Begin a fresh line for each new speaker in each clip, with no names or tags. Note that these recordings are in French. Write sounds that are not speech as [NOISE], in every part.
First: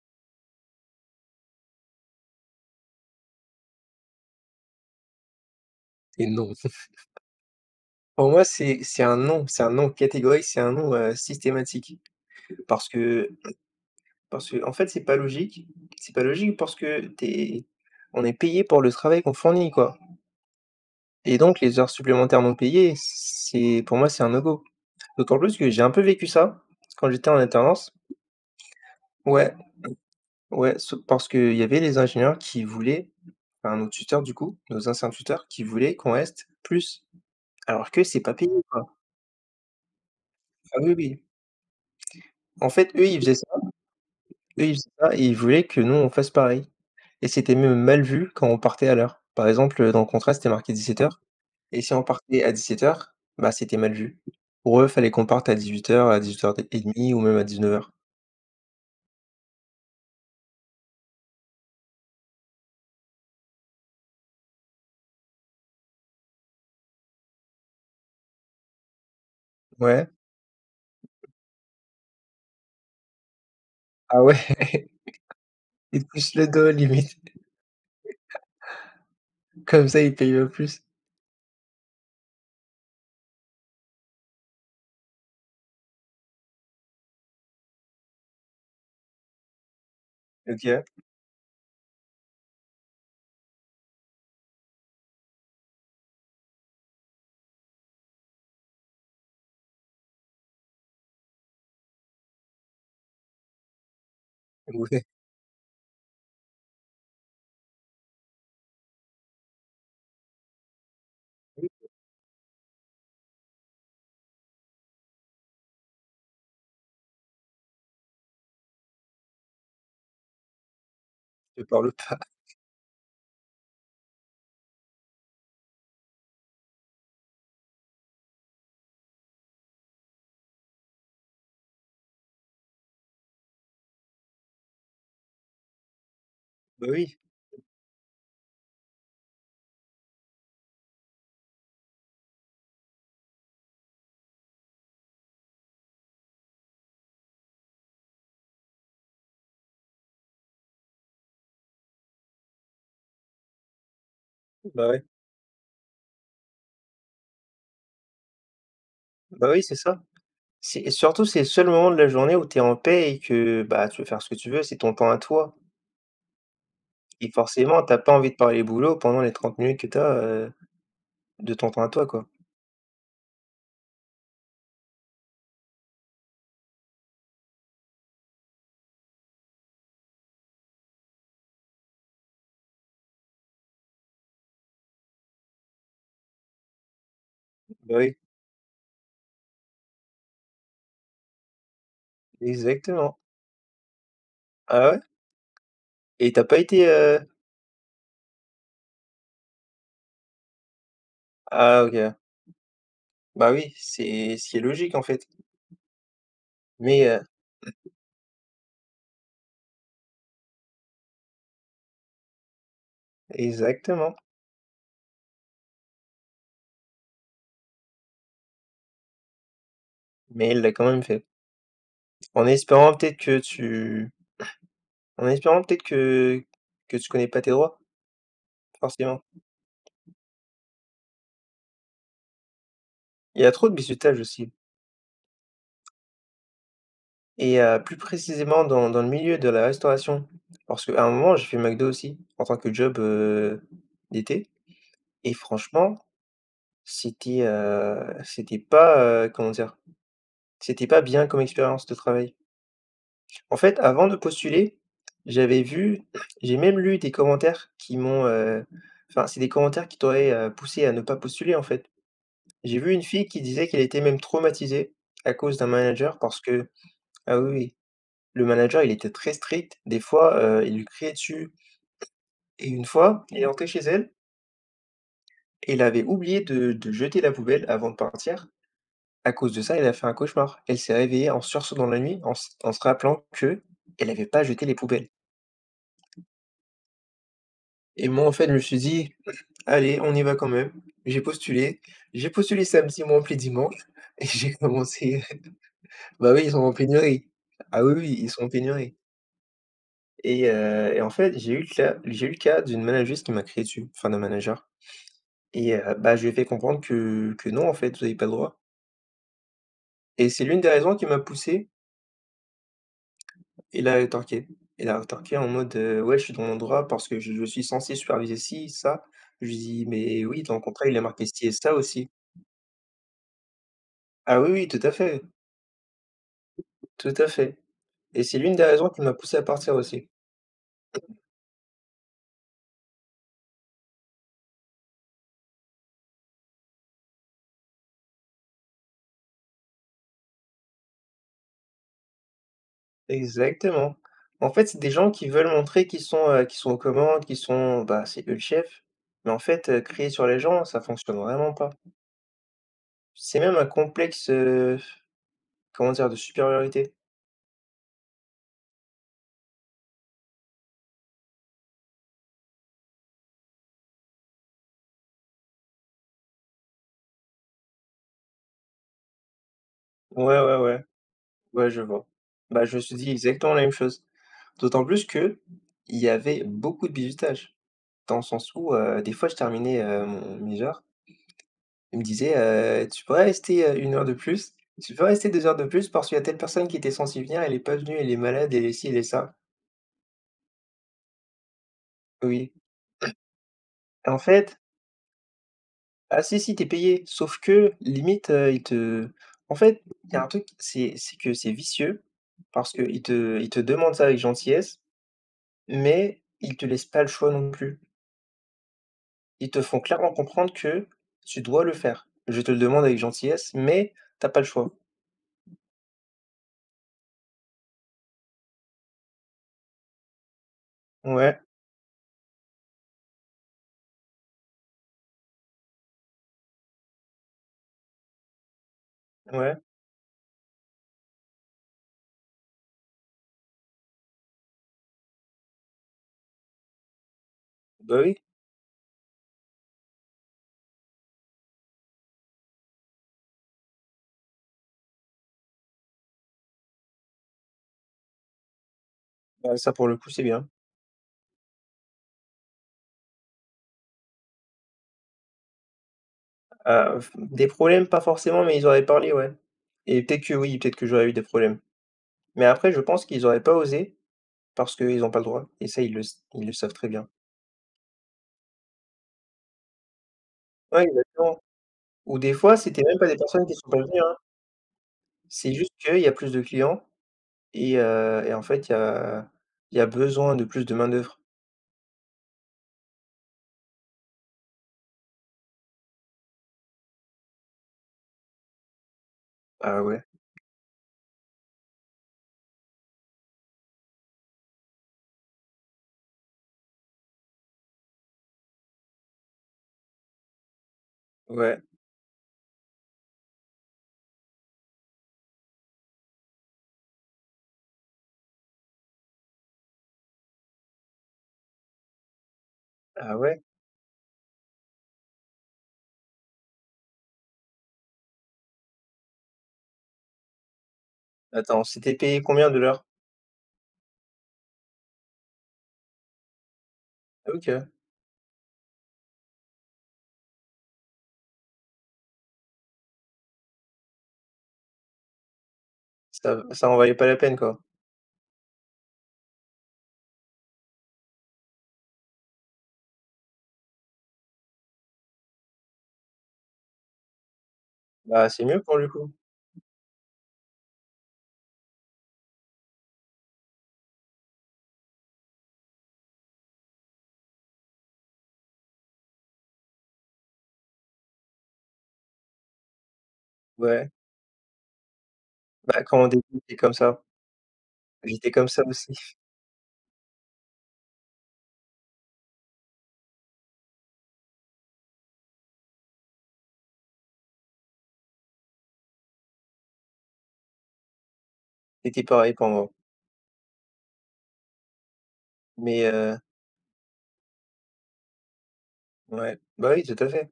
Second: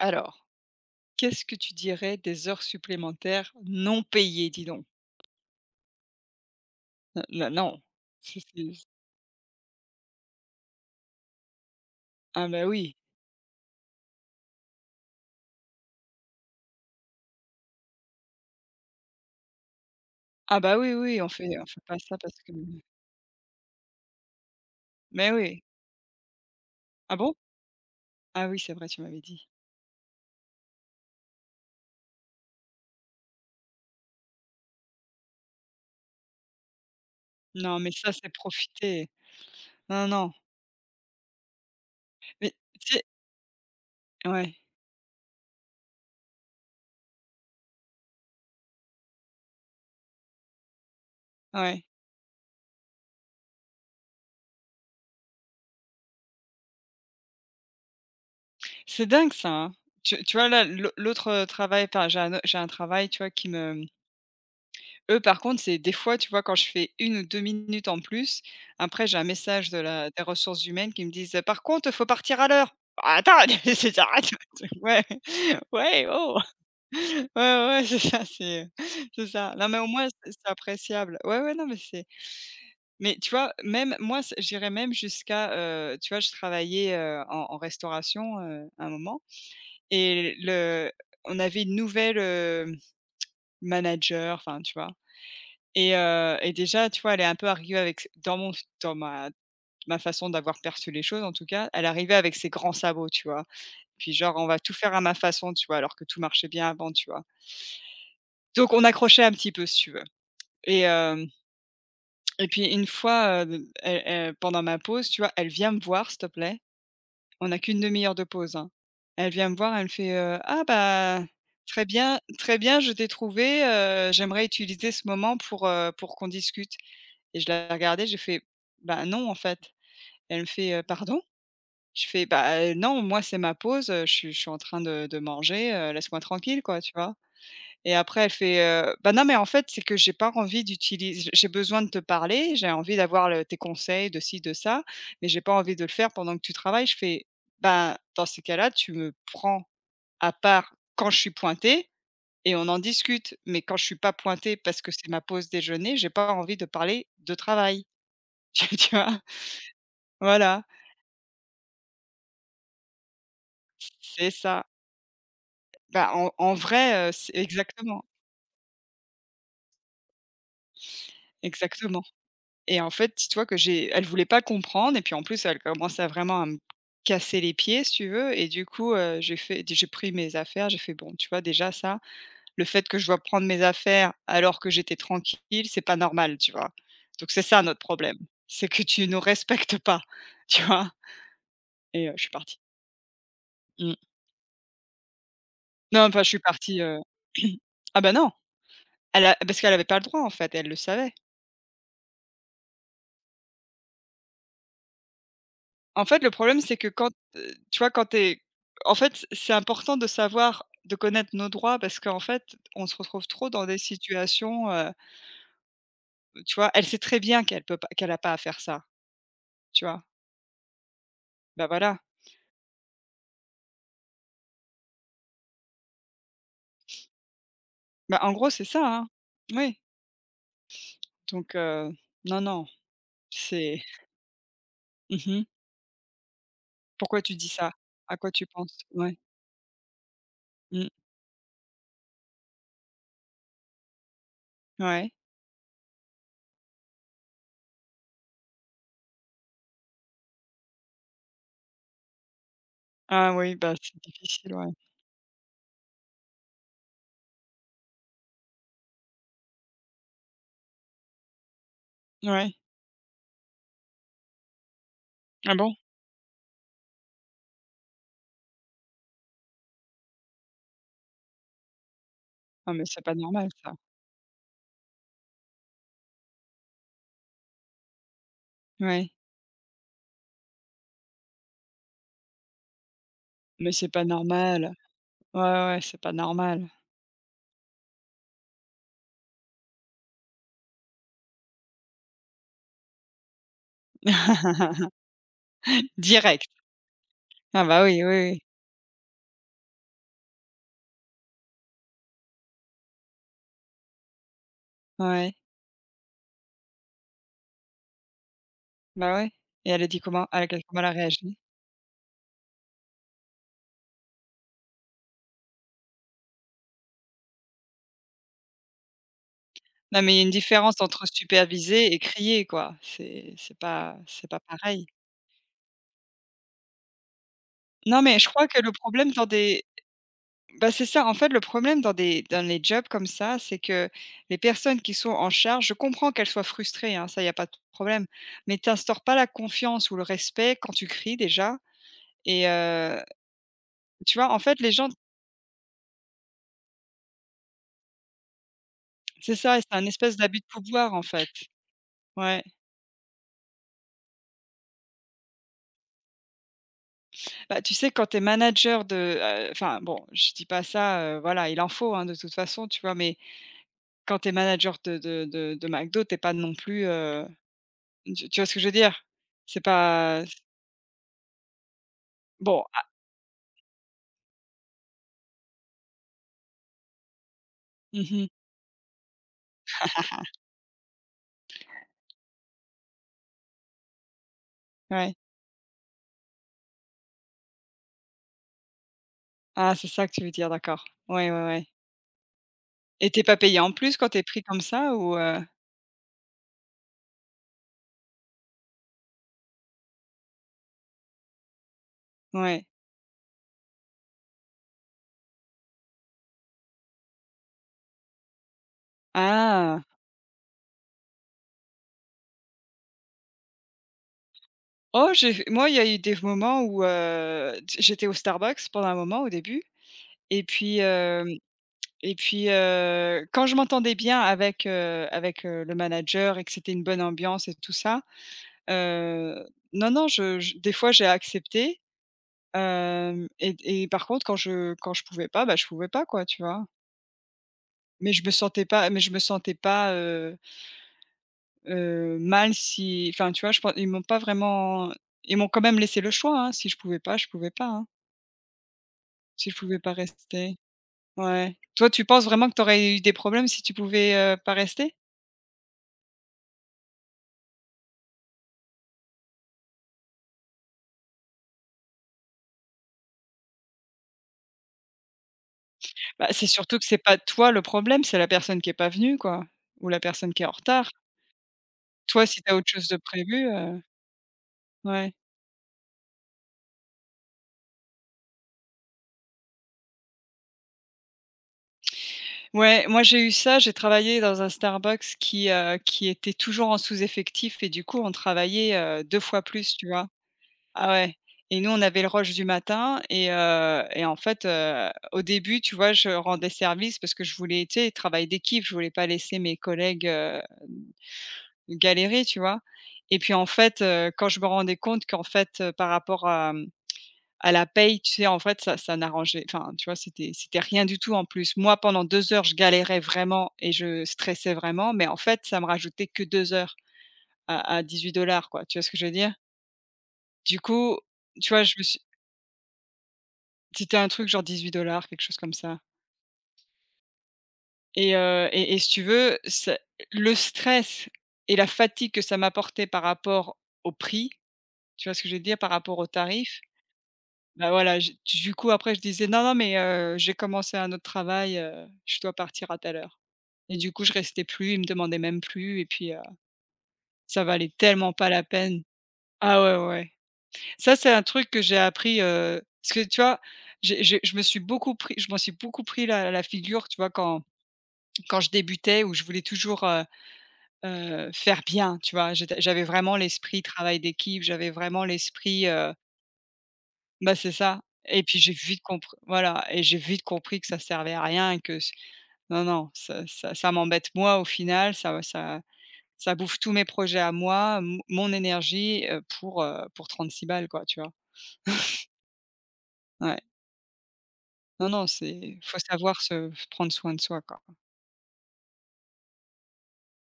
Alors, qu'est-ce que tu dirais des heures supplémentaires non payées, dis donc?
Et non. [LAUGHS]
Là, non.
Pour
Si,
moi,
si,
c'est
si.
c'est un non, c'est un non catégorique, c'est un non, systématique.
Ah bah
Parce
oui.
que parce que en fait, c'est pas logique. C'est pas logique parce que t'es on est payé pour le travail qu'on fournit, quoi,
Ah bah oui, oui, on
et
fait
donc
on
les
fait
heures
pas ça parce
supplémentaires
que
non payées, c'est pour moi, c'est un no go.
mais
D'autant plus
oui.
que j'ai un peu vécu ça quand
Ah
j'étais
bon?
en alternance.
Ah oui, c'est vrai, tu m'avais dit.
Ouais, ouais, sau parce qu'il y avait les ingénieurs qui voulaient enfin, nos tuteurs, du coup, nos anciens tuteurs qui voulaient qu'on reste plus,
Non, mais
alors que
ça,
c'est
c'est
pas payé, quoi.
profiter. Non, non,
Ah oui, oui.
mais
En
tu
fait,
sais
eux, ils faisaient
ouais,
eux, ils c'est ça et ils voulaient que nous, on fasse pareil, et c'était même mal vu quand on partait à l'heure. Par exemple, dans le contrat, c'était marqué 17:00 et
ouais.
si on partait à 17:00, bah, c'était mal vu. Pour eux, fallait qu'on parte à 18:00, à 18:30 ou même à 19:00.
C'est dingue ça, hein. Tu vois là, l'autre, travail, enfin j'ai un travail, tu vois, qui me. Eux, par contre, c'est des fois, tu vois, quand je fais 1 ou 2 minutes en plus, après j'ai un message de
Ouais.
la des ressources humaines qui me disent: «Par contre, faut partir à l'heure». Ah, attends, [LAUGHS] c'est
Ah
arrête,
ouais,
[LAUGHS] ouais,
[LAUGHS] ils
ouais,
te poussent
oh,
le dos
[LAUGHS]
limite,
ouais, ouais, c'est ça, c'est ça. Non, mais
comme
au
ça
moins,
ils
c'est
payent le
c'est
plus.
appréciable. Ouais, ouais, non, mais c'est mais tu vois, même moi, c'est j'irais même jusqu'à, tu vois, je travaillais, en restauration, un moment et
OK.
le on avait une nouvelle, manager, enfin, tu vois? Et déjà, tu vois, elle est un peu arrivée avec dans ma façon d'avoir perçu les choses en tout cas, elle arrivait avec ses grands sabots, tu vois? Puis genre: «On va tout faire à
Ouais,
ma façon», tu vois? Alors que tout marchait bien avant, tu vois? Donc on accrochait un petit peu si tu veux et hem et puis une fois, elle pendant ma pause, tu vois, elle vient me voir s'il te plaît. On a qu'une demi heure de pause, hein. Elle vient me voir, elle me fait: «Ah bah,
je parle pas.
très bien, je t'ai trouvé. J'aimerais utiliser ce moment pour, pour qu'on discute». Et je la regardais, j'ai fait: «Bah, non, en fait». Elle me fait: « Pardon?» Je fais: «Bah, non, moi, c'est ma pause, je suis en train de manger, laisse-moi tranquille, quoi»,
Bah
tu vois?
oui,
Et après, elle fait: «Bah, non, mais en fait, c'est que j'ai pas envie d'utiliser. J'ai besoin de te parler, j'ai envie d'avoir le tes conseils de ci, de ça, mais j'ai pas envie de le faire pendant que tu travailles». Je fais: «Bah, dans ces cas-là, tu me prends à part quand je suis pointée et on en discute, mais quand je suis pas pointée parce
bah
que
ouais,
c'est ma pause déjeuner, j'ai pas envie de parler de travail». [LAUGHS] Tu vois?
bah oui, c'est ça.
Voilà,
C'est et surtout, c'est le seul moment de la journée où tu es en paix et que, bah, tu peux faire
c'est
ce que tu veux,
ça.
c'est ton temps à toi.
Bah, en vrai,
Et
c'est
forcément, t'as
exactement,
pas envie de parler boulot pendant les 30 minutes que t'as as, de ton temps à
exactement
toi, quoi.
et en fait, dis-toi que j'ai elle voulait pas comprendre et puis en plus, elle commençait vraiment à me casser les pieds, si tu veux et du coup, j'ai pris mes affaires, j'ai fait: «Bon, tu vois, déjà ça, le fait que je dois prendre mes affaires alors que j'étais tranquille, c'est pas normal», tu vois? Donc c'est ça notre
Bah, oui,
problème, c'est que tu nous respectes pas, [LAUGHS] tu vois? Et je suis partie.
exactement.
Mmh.
Ah ouais?
Non, enfin, je
Et
suis
t'as pas
partie
été,
[CLEARS THROAT] ah ben non, elle a parce qu'elle avait pas le droit, en fait, elle le savait.
ah OK. Bah, oui, c'est ce qui est logique, en fait.
En fait, le problème, c'est que
Mais,
quand,tu vois, quand t'es, en fait, c'est important de savoir, de connaître nos droits parce qu'en fait, on se retrouve trop dans des
exactement,
situations, tu vois? Elle sait très bien qu'elle a pas à faire ça, tu vois?
mais il l'a quand même fait.
Bah, voilà.
En espérant peut-être que tu en espérant peut-être que tu connais pas tes droits,
Bah, en gros, c'est ça, hein.
forcément.
Oui, donc heu, non, non,
Il y a trop de
c'est
bizutage aussi,
[LAUGHS] mmh. Pourquoi tu dis
et
ça?
plus
À quoi tu
précisément
penses?
dans le
Ouais,
milieu de la restauration. Parce
mmh,
qu'à un moment, j'ai fait McDo aussi en tant que job, d'été,
ouais.
et franchement c'était pas, comment dire? C'était pas bien comme expérience de travail.
Ah oui,
En
bah,
fait,
c'est
avant de
difficile, ouais.
postuler, j'avais vu j'ai même lu des commentaires qui m'ont, enfin, c'est des commentaires qui t'auraient, poussé à ne pas postuler, en fait.
Ouais.
J'ai vu une fille qui disait qu'elle était même traumatisée à
Ah
cause d'un
bon?
manager parce que, ah oui, oui, le manager, il était très strict. Des fois, il lui criait dessus, et
Ah mais
une
c'est pas
fois, il est
normal
rentré
ça.
chez elle et il avait oublié de jeter la poubelle avant de partir.
Ouais,
À cause de ça, elle a fait un cauchemar. Elle s'est réveillée en sursaut dans la nuit en se rappelant que
mais c'est pas
elle n'avait pas jeté
normal.
les poubelles,
Ouais, ouais, ouais, c'est pas normal.
et moi, en fait, je me suis dit: «Allez, on y va quand même». J'ai postulé. J'ai postulé samedi, ils m'ont appelé dimanche, [LAUGHS] et j'ai
[LAUGHS]
commencé. [LAUGHS] Bah, oui,
Direct.
ils sont en pénurie.
Ah bah
Ah oui,
oui, oui,
oui, ils
oui.
sont en pénurie, et en fait, j'ai eu le cas d'une manageuse qui m'a crié dessus, enfin d'un manager,
Ouais,
et bah, je lui ai fait comprendre que non, en fait, vous n'avez pas le droit,
bah ouais. Et elle a dit comment?
et
Elle
c'est
a
l'une des
Comment elle a
raisons qui m'a
réagi?
poussé. Il a rétorqué. Il a rétorqué en mode: «Ouais, je suis dans mon droit parce que je suis censé superviser ci, ça». Je lui dis:
Non, mais il y a
«Mais
une
oui, dans le
différence
contrat, il a
entre
marqué ci et ça
superviser et
aussi».
crier, quoi. C'est pas
Ah oui, oui, tout
pareil.
à fait, tout à fait,
Non, mais
et
je
c'est
crois
l'une
que
des
le
raisons qui
problème
m'a
dans
poussé à
des
partir aussi.
bah, c'est ça, en fait, le problème dans les jobs comme ça, c'est que les personnes qui sont en charge je comprends qu'elles soient frustrées, hein, ça, il y a pas de problème, mais tu instaures pas la confiance ou le respect quand tu cries déjà et
Exactement.
tu vois? En
En
fait,
fait,
les
c'est
gens
des gens qui veulent montrer qu'ils sont aux commandes, c'est eux le chef, mais
c'est
en
ça,
fait,
c'est un
crier
espèce
sur les
d'abus de
gens, ça
pouvoir, en
fonctionne
fait.
vraiment pas.
Ouais.
C'est même un complexe, comment dire? De supériorité?
Bah, tu sais, quand tu es manager de, enfin bon, je dis pas ça, voilà, il en faut, hein, de toute façon, tu vois? Mais quand tu es manager de McDo, t'es pas non plus, tu vois ce que je veux dire? C'est pas
Ouais, ouais, ouais. Ouais, je vois.
bon,
Bah, je me
ah
suis dit exactement la même chose. D'autant plus que il y avait beaucoup de bizutage, dans le
mmh
sens où, des fois, je terminais, mon mes heures, ils me disaient: «Tu pourrais rester, 1 heure de plus, tu peux
ouais.
rester 2 heures de plus parce qu'il y a telle personne qui était censée venir, elle est pas venue, elle est malade, elle est ci, elle est ça».
Ah, c'est ça que tu veux dire, d'accord. Ouais, ouais, ouais
Oui.
et t'es pas payé en plus quand
Et en
t'es pris
fait
comme ça ou?
ah si, si, t'es payé, sauf que limite, ils te en fait, il y a un truc, c'est que c'est vicieux
Ouais.
parce qu'ils te demandent ça avec gentillesse. Mais ils te laissent pas le choix non plus. Ils te font
Ah!
clairement comprendre que tu dois le faire. Je te le demande avec gentillesse, mais t'as pas le choix.
Oh, j'ai moi, il y a eu des moments où, t j'étais au Starbucks pendant un moment, au début et puis.
Ouais,
Et puis, quand je m'entendais bien avec, avec, le manager et que c'était une bonne ambiance et tout ça, heu,
ouais,
non, non, je des fois j'ai accepté, hem et par contre quand je pouvais pas, bah, je pouvais pas quoi, tu vois?
bah
Mais
oui,
je me sentais pas mais je me sentais pas, mal si enfin, tu vois? Je pen ils m'ont pas vraiment ils m'ont quand même laissé le choix, hein. Si je pouvais pas, je pouvais pas, hein, si je
bah ça
pouvais
pour
pas
le coup, c'est bien.
rester. Ouais. Toi, tu penses vraiment que tu aurais eu des problèmes si tu pouvais pas rester?
Ah, f des problèmes, pas forcément, mais ils auraient parlé, ouais. Et peut-être que oui, peut-être que j'aurais eu des problèmes. Mais après, je pense qu'ils auraient pas osé parce qu'ils n'ont pas le droit et ça,
Bah,
ils
c'est
le savent
surtout que
très
c'est
bien.
pas toi le problème, c'est la personne qui est pas venue, quoi, ou la personne qui est en
Ouais,
retard.
exactement. Ou
Toi,
des
si tu
fois,
as autre
c'était
chose de
même pas des personnes
prévu,
qui sont pas venues, hein.
ouais.
C'est juste qu'il y a plus de clients, et en fait, il y a besoin de plus de main-d'œuvre.
Ouais, moi j'ai eu ça, j'ai travaillé dans un Starbucks qui était toujours en sous-effectif et du coup on travaillait, 2 fois plus,
Ah
tu
ouais?
vois? Ah ouais, et nous on avait le rush du matin et en fait, au début, tu vois, je rendais service parce que je voulais, tu sais, travail d'équipe, je voulais pas laisser mes collègues,
Ouais.
galérer, tu vois? Et puis, en fait, quand je me rendais compte qu'en fait, par rapport à la paye, tu sais, en fait, ça n'arrangeait enfin, tu vois, c'était rien du tout en plus. Moi, pendant 2 heures, je galérais
Ah ouais?
vraiment et je stressais vraiment, mais en fait, ça me rajoutait que 2 heures à 18 dollars, quoi. Tu vois ce que je veux dire? Du coup, tu vois,
Attends,
je me
c'était
suis
payé combien de l'heure?
c'était un truc genre 18 dollars, quelque chose comme ça
Ah OK.
et si tu veux, c'est le stress et la fatigue que ça m'apportait par rapport au prix, tu vois ce que je veux dire? Par rapport au
Ça
tarif.
ça en valait pas la peine, quoi.
Bah, voilà, j'ai du coup après je disais: «Non, non mais j'ai commencé un autre travail, je dois partir à telle heure» et du coup je restais plus, il me demandait même plus et puis, ça valait tellement pas
Bah,
la
c'est mieux pour
peine.
le coup.
Ah ouais, ouais, ouais. Ça, c'est un truc que j'ai appris, parce que tu vois, j'ai je me suis beaucoup pris je m'en suis beaucoup pris la figure, tu vois, quand je débutais où je voulais toujours, faire bien, tu vois? J'avais vraiment l'esprit
Ouais.
travail d'équipe, j'avais vraiment l'esprit.
Bah, quand on débute, c'est comme ça.
Bah, c'est ça. Et
J'étais
puis
comme ça aussi. [LAUGHS]
j'ai vite compris que ça servait à rien et que s non, non, ça m'embête moi au final, ça bouffe tous mes projets à moi, m mon énergie, pour 36 balles quoi, tu vois?
J'étais pareil pour moi.
Ouais. Non, non, c'est faut
Mais
savoir se prendre soin de soi quoi.
ouais. Bah oui, tout à fait.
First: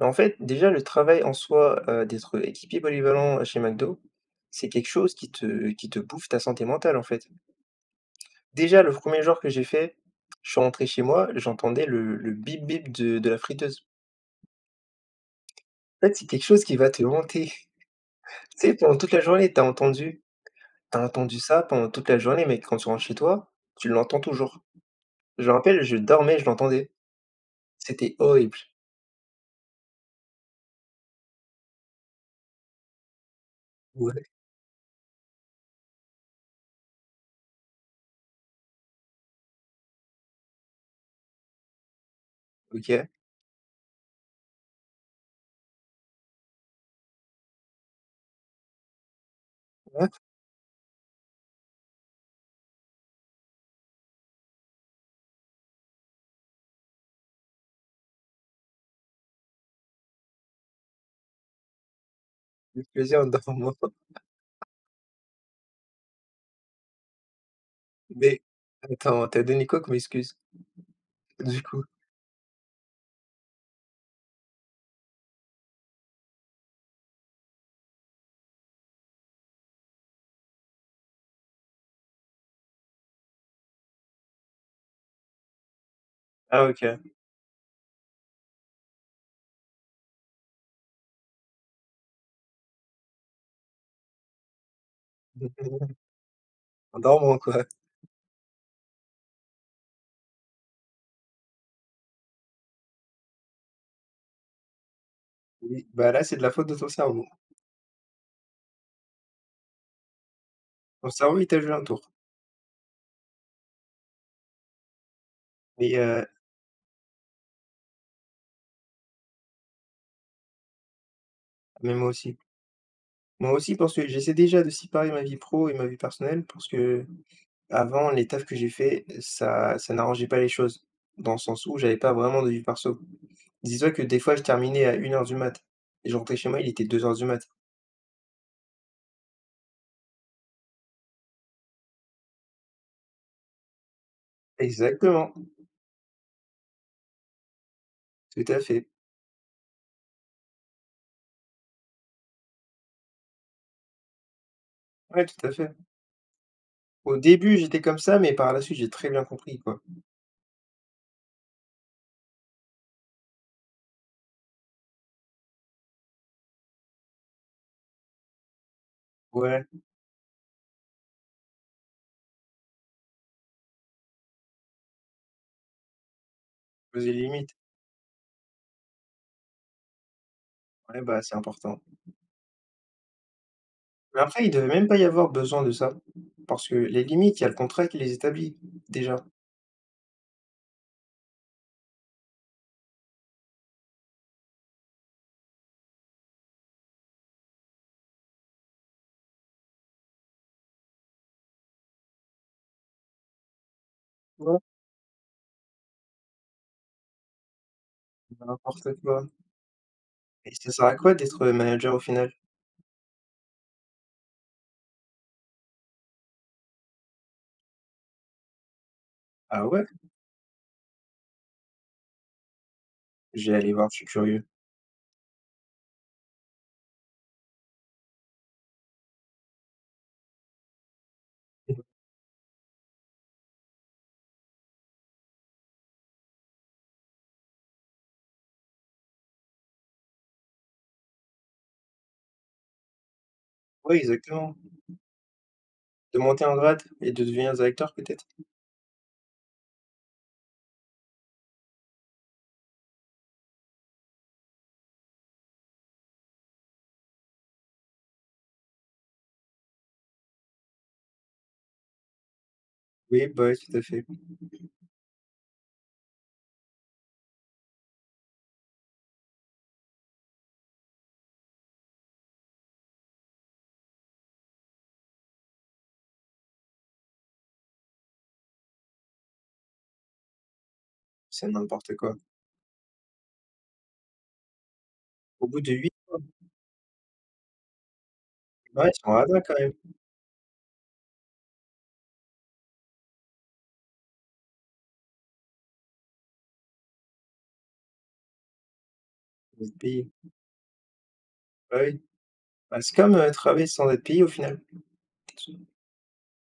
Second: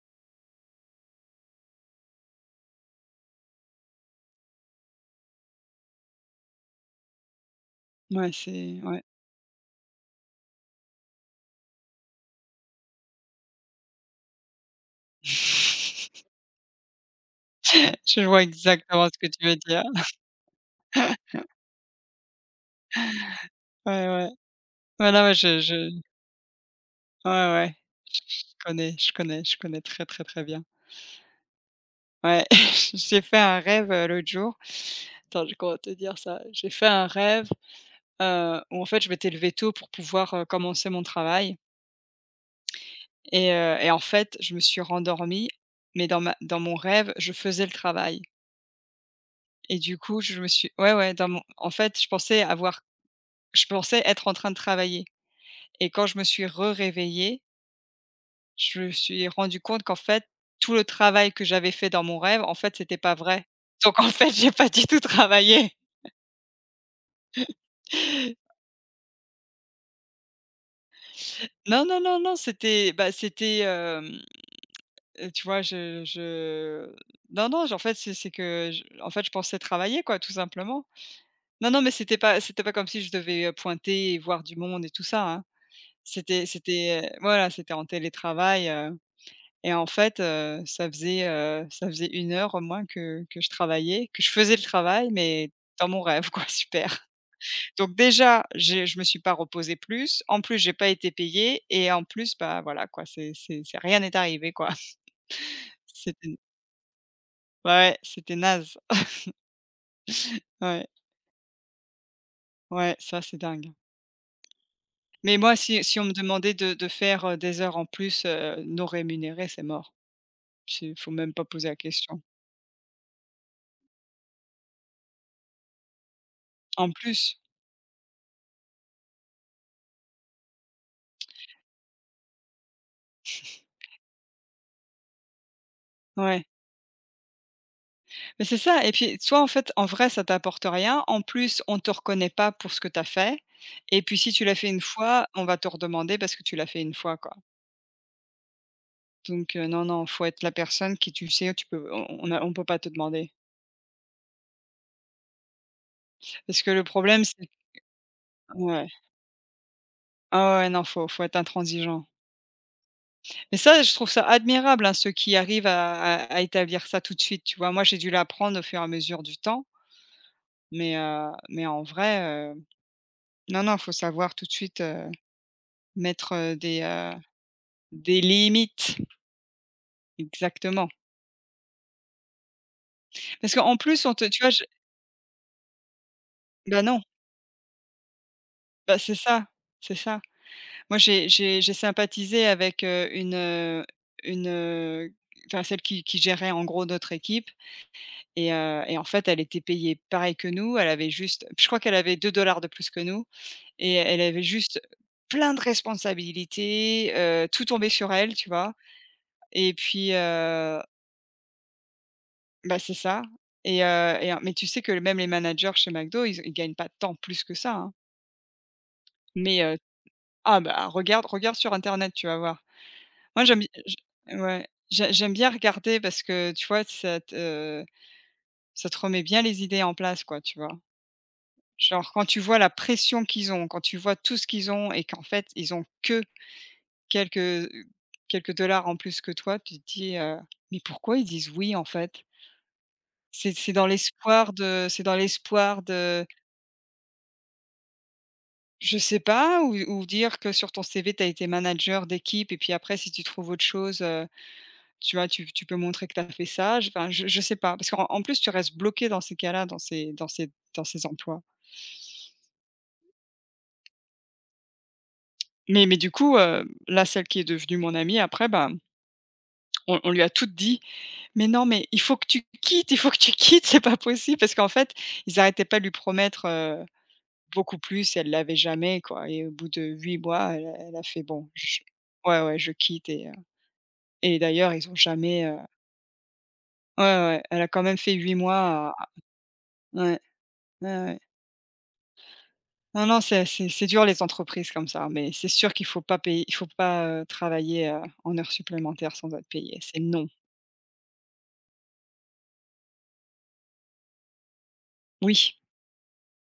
En fait, déjà, le travail en soi, d'être équipier polyvalent chez McDo, c'est quelque chose qui te bouffe ta santé mentale, en fait.
Ouais, c'est
Déjà, le
ouais.
premier jour que j'ai fait, je suis rentré chez moi, j'entendais le bip bip de la friteuse. En fait,
[LAUGHS]
c'est quelque chose qui va te hanter.
Je vois
Tu sais, pendant
exactement
toute
ce
la
que tu
journée,
veux dire.
t'as
[LAUGHS]
entendu ça pendant toute la journée, mais quand tu rentres chez toi, tu
Ouais,
l'entends
ouais.
toujours.
Ouais, non, mais
Je me rappelle,
je
je dormais, je l'entendais.
ouais, ouais.
C'était
Je
horrible.
connais, je connais, je connais très, très, très bien. Ouais, [LAUGHS] j'ai fait un rêve,
Ouais,
l'autre jour. Attends, je comment te dire ça? J'ai fait un rêve, où en fait je m'étais levée tôt pour pouvoir, commencer mon travail
OK.
et en fait, je me suis rendormie, mais dans mon rêve, je faisais le travail et du
Ah, ça
coup, je me suis ouais, ouais, dans mon en fait, je pensais être en train de travailler et quand je me suis re-réveillée, je me suis rendu compte qu'en fait, tout le travail que j'avais fait dans mon rêve, en fait, c'était pas
plaisir en
vrai.
dormant. [LAUGHS]
Donc en fait, [LAUGHS] j'ai pas du tout travaillé.
Mais attends, t'as donné quoi comme excuse, du coup?
Non, non, non, non, c'était bah, c'était, tu vois, je non, non, j en fait, c'est que je en fait, je pensais travailler, quoi, tout simplement. Non, non, mais c'était pas comme si je devais, pointer et voir du monde et tout ça, hein. C'était
Ah OK.
c'était, heu, voilà, c'était en télétravail, et en fait, ça faisait une heure au moins que je travaillais, que je faisais le travail, mais dans mon
[LAUGHS]
rêve, quoi, [LAUGHS]
En
super.
dormant, quoi.
Donc déjà, j'ai je me suis pas reposée plus, en plus j'ai pas été payée et en plus, bah, voilà quoi, c'est rien n'est arrivé quoi. [LAUGHS]
Oui, bah, là, c'est
C'était
de la faute de ton cerveau.
ouais, c'était naze. [LAUGHS] Ouais,
Ton cerveau, il t'a joué un tour.
ouais, ça c'est dingue. Mais moi, si
Mais
si on me
heu,
demandait de faire, des heures en plus, non rémunérées, c'est mort. Il faut même pas poser la
mais moi
question.
aussi. Moi aussi parce que j'essaie déjà de séparer ma vie pro et ma vie personnelle parce
En
que.
plus,
Avant, les tafs que j'ai fait, ça ça n'arrangeait pas les choses, dans le sens où j'avais pas vraiment de vie perso. Dis-toi que des fois, je terminais à 1 heure du mat et je rentrais
ouais,
chez moi, il était 2 heures du mat.
mais c'est ça et puis soit en fait, en vrai ça t'apporte rien, en plus on te reconnaît pas pour ce que tu as fait et puis si tu l'as fait une fois, on
Exactement,
va te redemander parce que tu l'as fait une fois, quoi.
tout à fait.
Donc non, non, faut être la personne qui tu sais, tu peux on peut pas te demander.
Ouais, tout à fait.
Parce que le
Au
problème, c'est.
début, j'étais comme ça, mais par la suite,
Ouais.
j'ai très bien compris, quoi.
Ah ouais, non, faut être intransigeant. Mais ça, je trouve ça admirable, hein, ceux qui arrivent à établir ça tout de suite, tu vois? Moi, j'ai dû l'apprendre au fur et à mesure du temps,
Ouais,
mais en vrai, heu, non, non, faut savoir tout de suite, mettre, des,
poser
heu,
les limites.
des limites. Exactement.
Ouais, bah, c'est important.
Parce qu'en plus, on
Mais
te tu
après,
vois,
il
je
devait même pas y avoir besoin de ça, parce que
bah non,
les limites, il y a le contrat qui les établit,
bah c'est
déjà.
ça, c'est ça. Moi, j'ai sympathisé avec, une, heu, enfin celle qui gérait en gros notre équipe et en fait, elle était payée pareil que nous. Elle avait juste, je crois, qu'elle avait 2 dollars de plus que nous et elle avait
Ouais,
juste plein de responsabilités, tout tombait sur elle, tu vois?
n'importe quoi.
Et puis,
Et ça sert à quoi d'être manager au final?
bah, c'est ça mais tu sais que même les managers chez McDo, ils gagnent pas tant plus que ça, hein. Mais,
Ah ouais?
ah bah, regarde sur internet, tu vas voir. Moi,
J'ai vais
j'aime bi
aller voir,
j
je suis curieux.
ouais, j'aime bien regarder parce que, tu vois, ça te remet bien les idées en place, quoi, tu vois? Genre, quand tu vois la pression qu'ils ont, quand tu vois tout ce qu'ils ont et qu'en fait, ils ont que quelques, euh, quelques dollars en plus que toi, tu te dis: «Mais pourquoi ils disent "oui" en fait?» C'est dans
Oui,
l'espoir
exactement.
de,
De monter en grade et de devenir acteur peut-être?
je sais pas, ou dire que sur ton CV, tu as été manager d'équipe et puis après si tu trouves autre chose. Tu vois, tu peux montrer que tu as fait ça, je enfin, je sais pas, parce qu'en en plus tu restes bloqué dans ces cas-là, dans ces emplois.
Oui, bah, oui, tout à fait.
Mais du coup, là, celle qui est devenue mon amie après, bah, on lui a tout dit: «Mais non, mais il faut que tu quittes, il faut que tu quittes, [LAUGHS] c'est pas possible!» Parce qu'en fait, ils arrêtaient pas de lui promettre, beaucoup plus et elle l'avait jamais, quoi, et au bout de 8 mois, elle a fait: «Bon,
C'est
je.»
n'importe quoi.
Ouais, ouais, «je quitte» et d'ailleurs ils ont jamais,
Au bout de huit
ouais, ouais, ouais, elle a quand même fait 8
mois, ouais,
mois
ils
à
sont radins quand même.
à Ouais, ouais, ouais. Non, non, c'est dur les entreprises comme ça, hein, mais c'est sûr qu'il faut pas, travailler, en heures supplémentaires sans être
Vous êtes
payé. C'est
payés.
non.
Bah, oui. Bah, c'est comme, travailler sans être payé au final.
Oui.